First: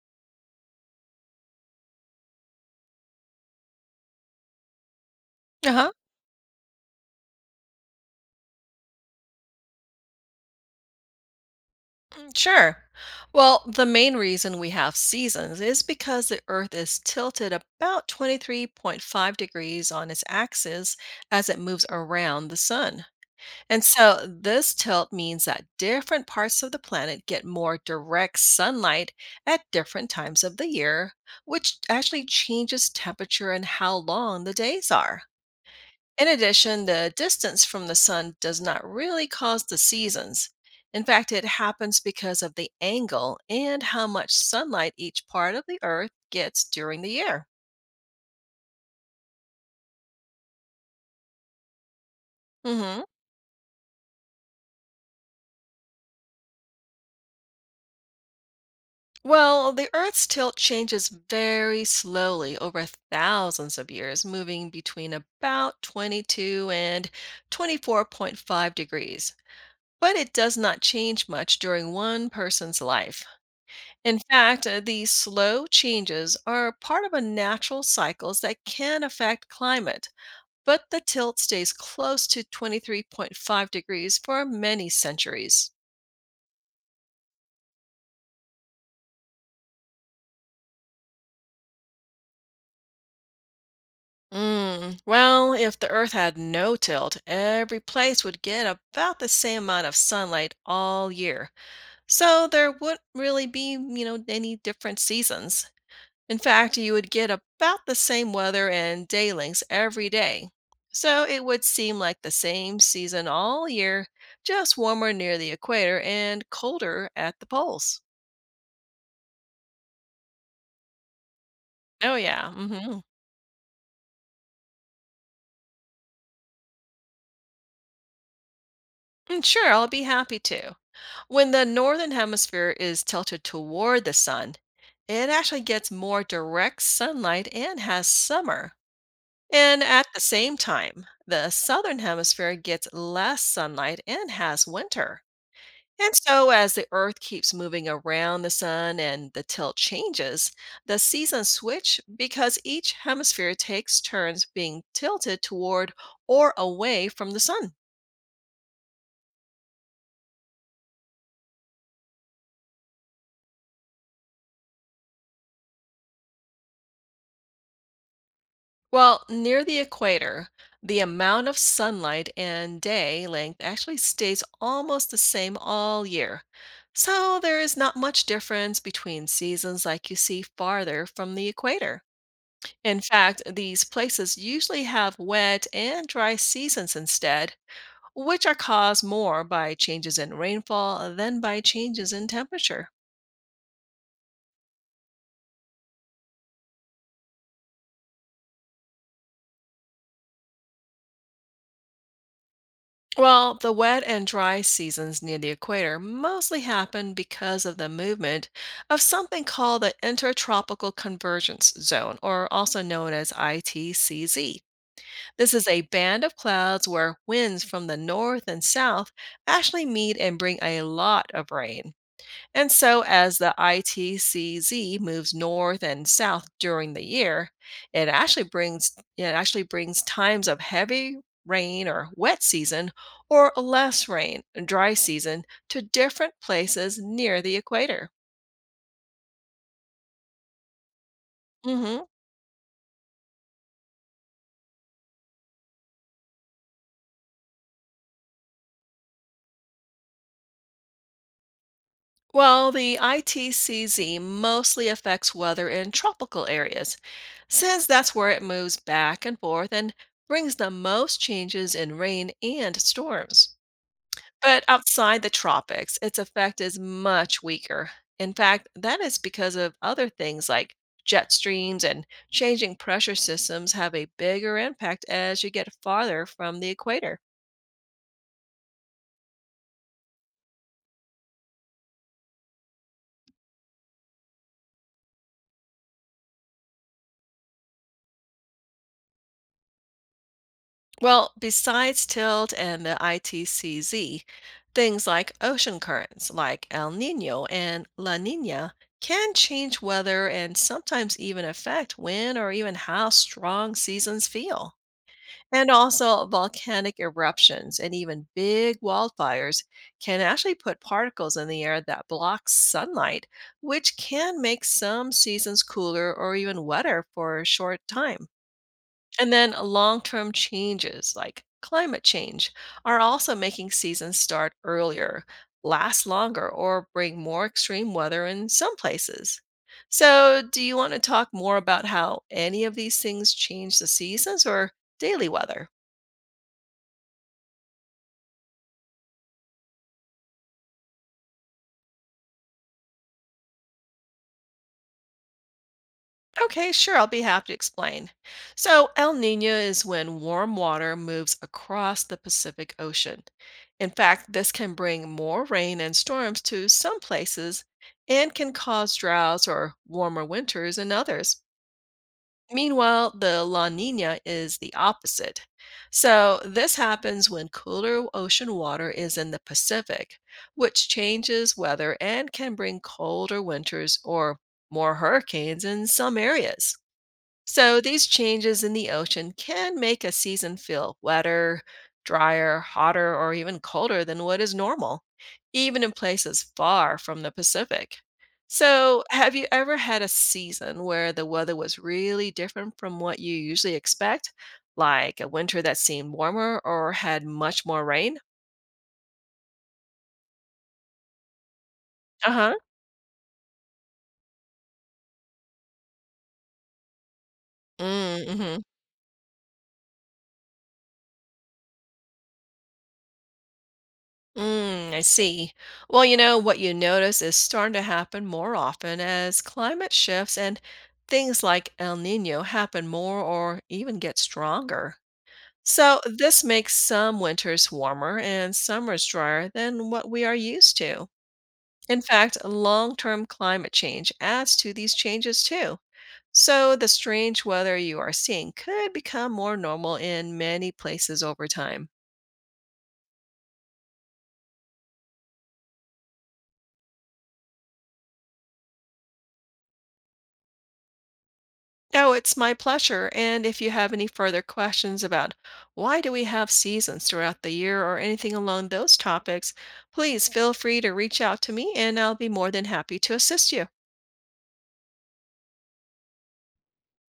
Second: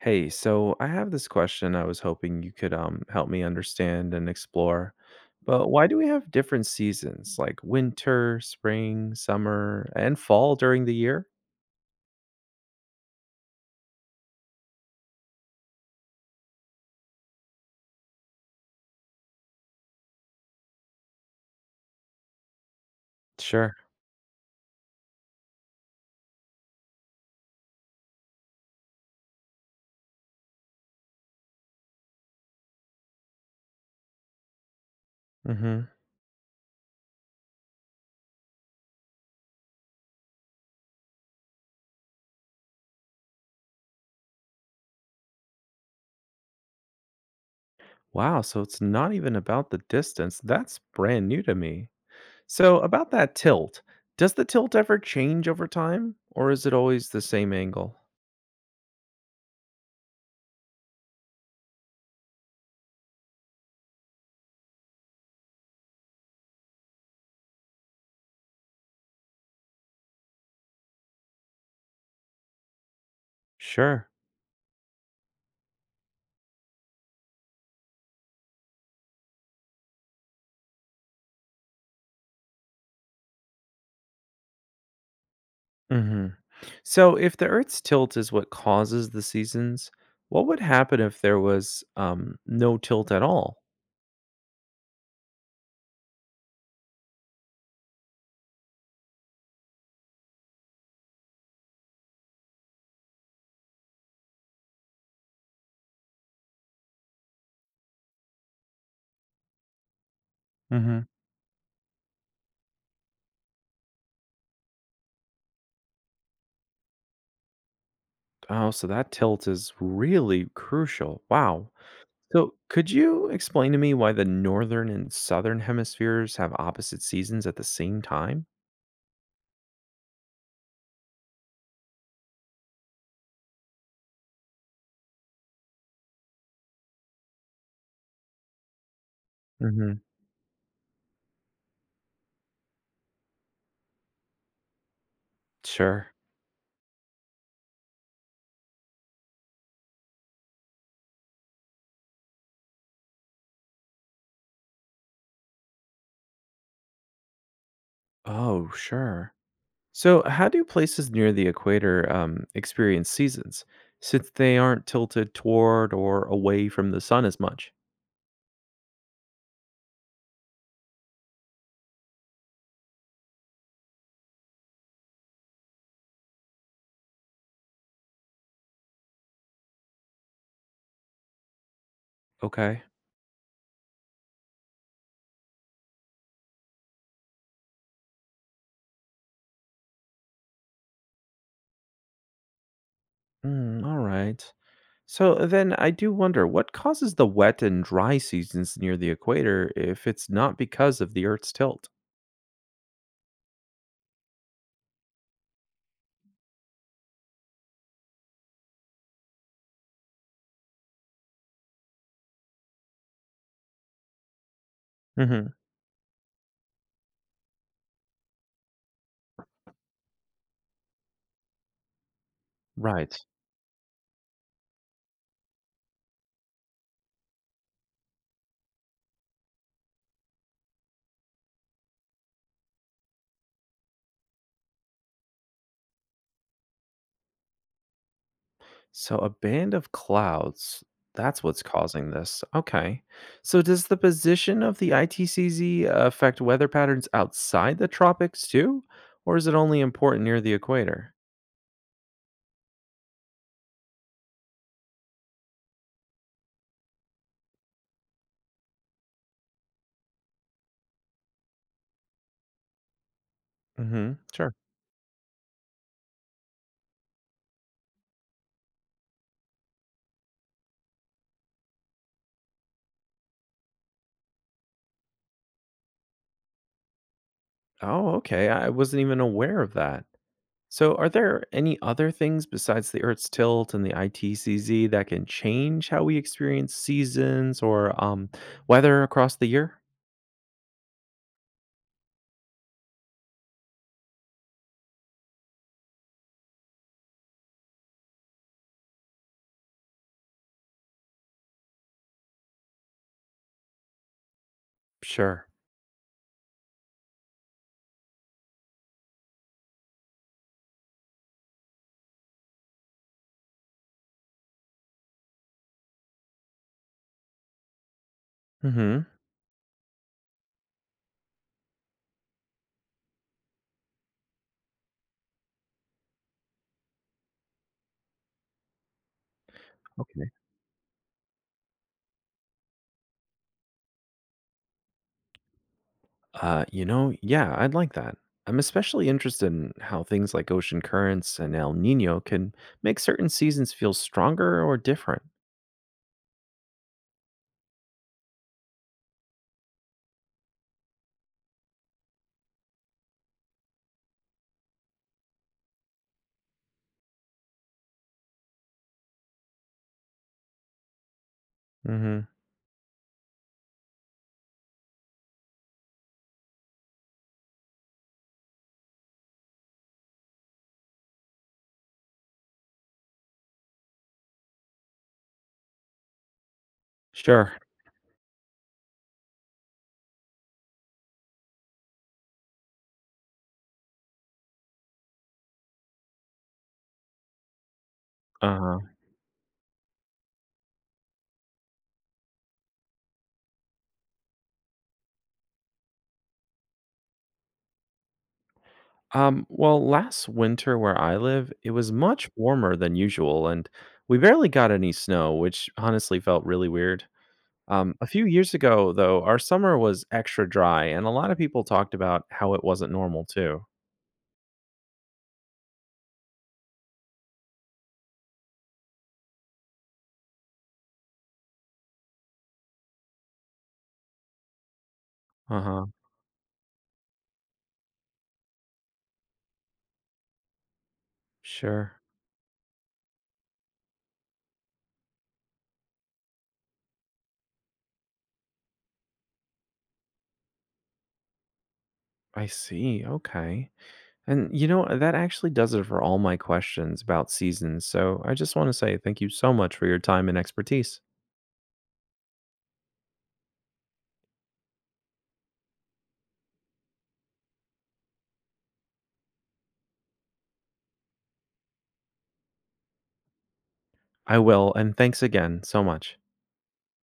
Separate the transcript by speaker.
Speaker 1: Hey, so I have this question I was hoping you could help me understand and explore. But why
Speaker 2: Uh-huh.
Speaker 1: do we have different seasons like winter, spring, summer, and fall during the year?
Speaker 2: Mm, sure. Well, the main reason we have seasons is because the Earth is tilted about 23.5 degrees on its axis as it moves around the sun.
Speaker 1: Sure.
Speaker 2: And so this tilt means that different parts of the planet get more direct sunlight at different times of the year, which actually changes temperature and how long the days are.
Speaker 1: Mm-hmm.
Speaker 2: In addition, the distance from the sun does not really cause the seasons. In fact, it happens because of the angle and how much sunlight each part of the Earth gets during the year.
Speaker 1: Wow, so it's not even about the distance. That's brand new to me. So
Speaker 2: Hmm.
Speaker 1: about that tilt, does the tilt ever change over time, or is it always the same angle?
Speaker 2: Well, the Earth's tilt changes very slowly over thousands of years, moving between about 22 and 24.5 degrees. But it does not change much during one person's life.
Speaker 1: Sure.
Speaker 2: In fact, these slow changes are part of a natural cycles that can affect climate, but the tilt stays close to 23.5 degrees for many centuries.
Speaker 1: So, if the Earth's tilt is what causes the seasons, what would happen if there was no tilt at all?
Speaker 2: Mm, well, if the Earth had no tilt, every place would get about the same amount of sunlight all year. So there wouldn't really be any different seasons. In fact, you would get about the same weather and day lengths every day.
Speaker 1: hmm
Speaker 2: So it would seem like the same season all year, just warmer near the equator and colder at the poles.
Speaker 1: Oh, so that tilt is really crucial. Wow.
Speaker 2: Oh, yeah.
Speaker 1: So, could
Speaker 2: Hmm.
Speaker 1: you explain to me why the northern and southern hemispheres have opposite seasons at the same time?
Speaker 2: Sure, I'll be happy to. When the northern hemisphere is tilted toward the sun, it actually gets more direct sunlight and has summer. And
Speaker 1: Hmm.
Speaker 2: at the same time, the southern hemisphere gets less sunlight and has winter.
Speaker 1: Sure.
Speaker 2: And so, as the Earth keeps moving around the sun and the tilt changes, the seasons switch because each hemisphere takes turns being tilted toward or away from the sun.
Speaker 1: Oh, sure. So, how do places near the equator experience seasons since they aren't tilted toward or away from the sun as much?
Speaker 2: Well, near the equator, the amount of sunlight and day length actually stays almost the same all year. So, there is not much difference between seasons like you see farther from the equator.
Speaker 1: Okay.
Speaker 2: In fact, these places usually have wet and dry seasons instead, which are caused more by changes in rainfall than by changes in temperature.
Speaker 1: Mm, all right. So then I do wonder what causes the wet and dry seasons near the equator if it's not because of the Earth's tilt?
Speaker 2: Well, the wet and dry seasons near the equator mostly happen because of the movement of something called the Intertropical Convergence Zone, or also known as ITCZ.
Speaker 1: Hmm.
Speaker 2: This is a band of clouds where winds from the north and south actually meet and bring a lot of rain. And so,
Speaker 1: Right.
Speaker 2: as the ITCZ moves north and south during the year, it actually brings times of heavy rain or wet season or less rain, dry season to different places near the equator.
Speaker 1: So a band of clouds, that's what's
Speaker 2: Hmm.
Speaker 1: causing this. Okay. So does the position of the ITCZ affect weather patterns outside the tropics too? Or is it only important near the equator?
Speaker 2: Well, the ITCZ mostly affects weather in tropical areas, since that's where it moves back and forth and brings the most changes in rain and storms.
Speaker 1: Hmm. Sure.
Speaker 2: But outside the tropics, its effect is much weaker. In fact, that is because of other things like jet streams and changing pressure systems have a bigger impact as you get farther from the equator.
Speaker 1: Oh, okay. I wasn't even aware of that. So, are there any other things besides the Earth's tilt and the ITCZ that can change how we experience seasons or weather across the year?
Speaker 2: Well, besides tilt and the ITCZ, things like ocean currents like El Nino and La Nina can change weather and sometimes even affect when or even how strong seasons feel.
Speaker 1: Sure.
Speaker 2: And also, volcanic eruptions and even big wildfires can actually put particles in the air that block sunlight, which can make some seasons cooler or even wetter for a short time.
Speaker 1: Hmm.
Speaker 2: And then, long term changes like climate change are also making seasons start earlier, last longer, or bring more extreme weather in some places.
Speaker 1: Okay.
Speaker 2: So, do you want to talk more about how any of these things change the seasons or daily weather?
Speaker 1: Yeah, I'd like that. I'm especially interested in how things like ocean currents and El Nino can make certain seasons feel stronger or different.
Speaker 2: Okay, sure. I'll be happy to explain. So, El Nino is when warm water moves across the Pacific Ocean. In fact, this can bring more rain and storms to some places and can cause droughts or warmer winters in others.
Speaker 1: Hmm.
Speaker 2: Meanwhile, the La Nina is the opposite. So, this happens when cooler ocean water is in the Pacific, which changes weather and can bring colder winters or more hurricanes in some areas.
Speaker 1: Sure.
Speaker 2: So, these changes in the ocean can make a season feel wetter, drier, hotter, or even colder than what is normal, even in places far from the Pacific.
Speaker 1: Uh.
Speaker 2: So, have you ever had a season where the weather was really different from what you usually expect? Like a winter that seemed warmer or had much more rain?
Speaker 1: Well, last winter where I live, it was much
Speaker 2: Uh huh.
Speaker 1: warmer than usual, and we barely got any snow, which honestly felt really weird. A few years
Speaker 2: Mm-hmm.
Speaker 1: ago, though, our summer was extra dry, and a lot of people talked about how it wasn't normal, too.
Speaker 2: Mm, I see. Well, what you notice is starting to happen more often as climate shifts and things like El Nino happen more or even get stronger.
Speaker 1: Uh huh.
Speaker 2: So, this makes some winters warmer and summers drier than what we are used to.
Speaker 1: Sure.
Speaker 2: In fact, long term climate change adds to these changes too. So, the strange weather you are seeing could become more normal in many places over time.
Speaker 1: I see. Okay. And you know, that actually does it for all my questions about seasons. So I just want to say thank you so much for your time and expertise.
Speaker 2: Oh, it's my pleasure. And if you have any further questions about why do we have seasons throughout the year or anything along those topics, please feel free to reach out to me and I'll be more than happy to assist you.
Speaker 1: I will, and thanks again so much.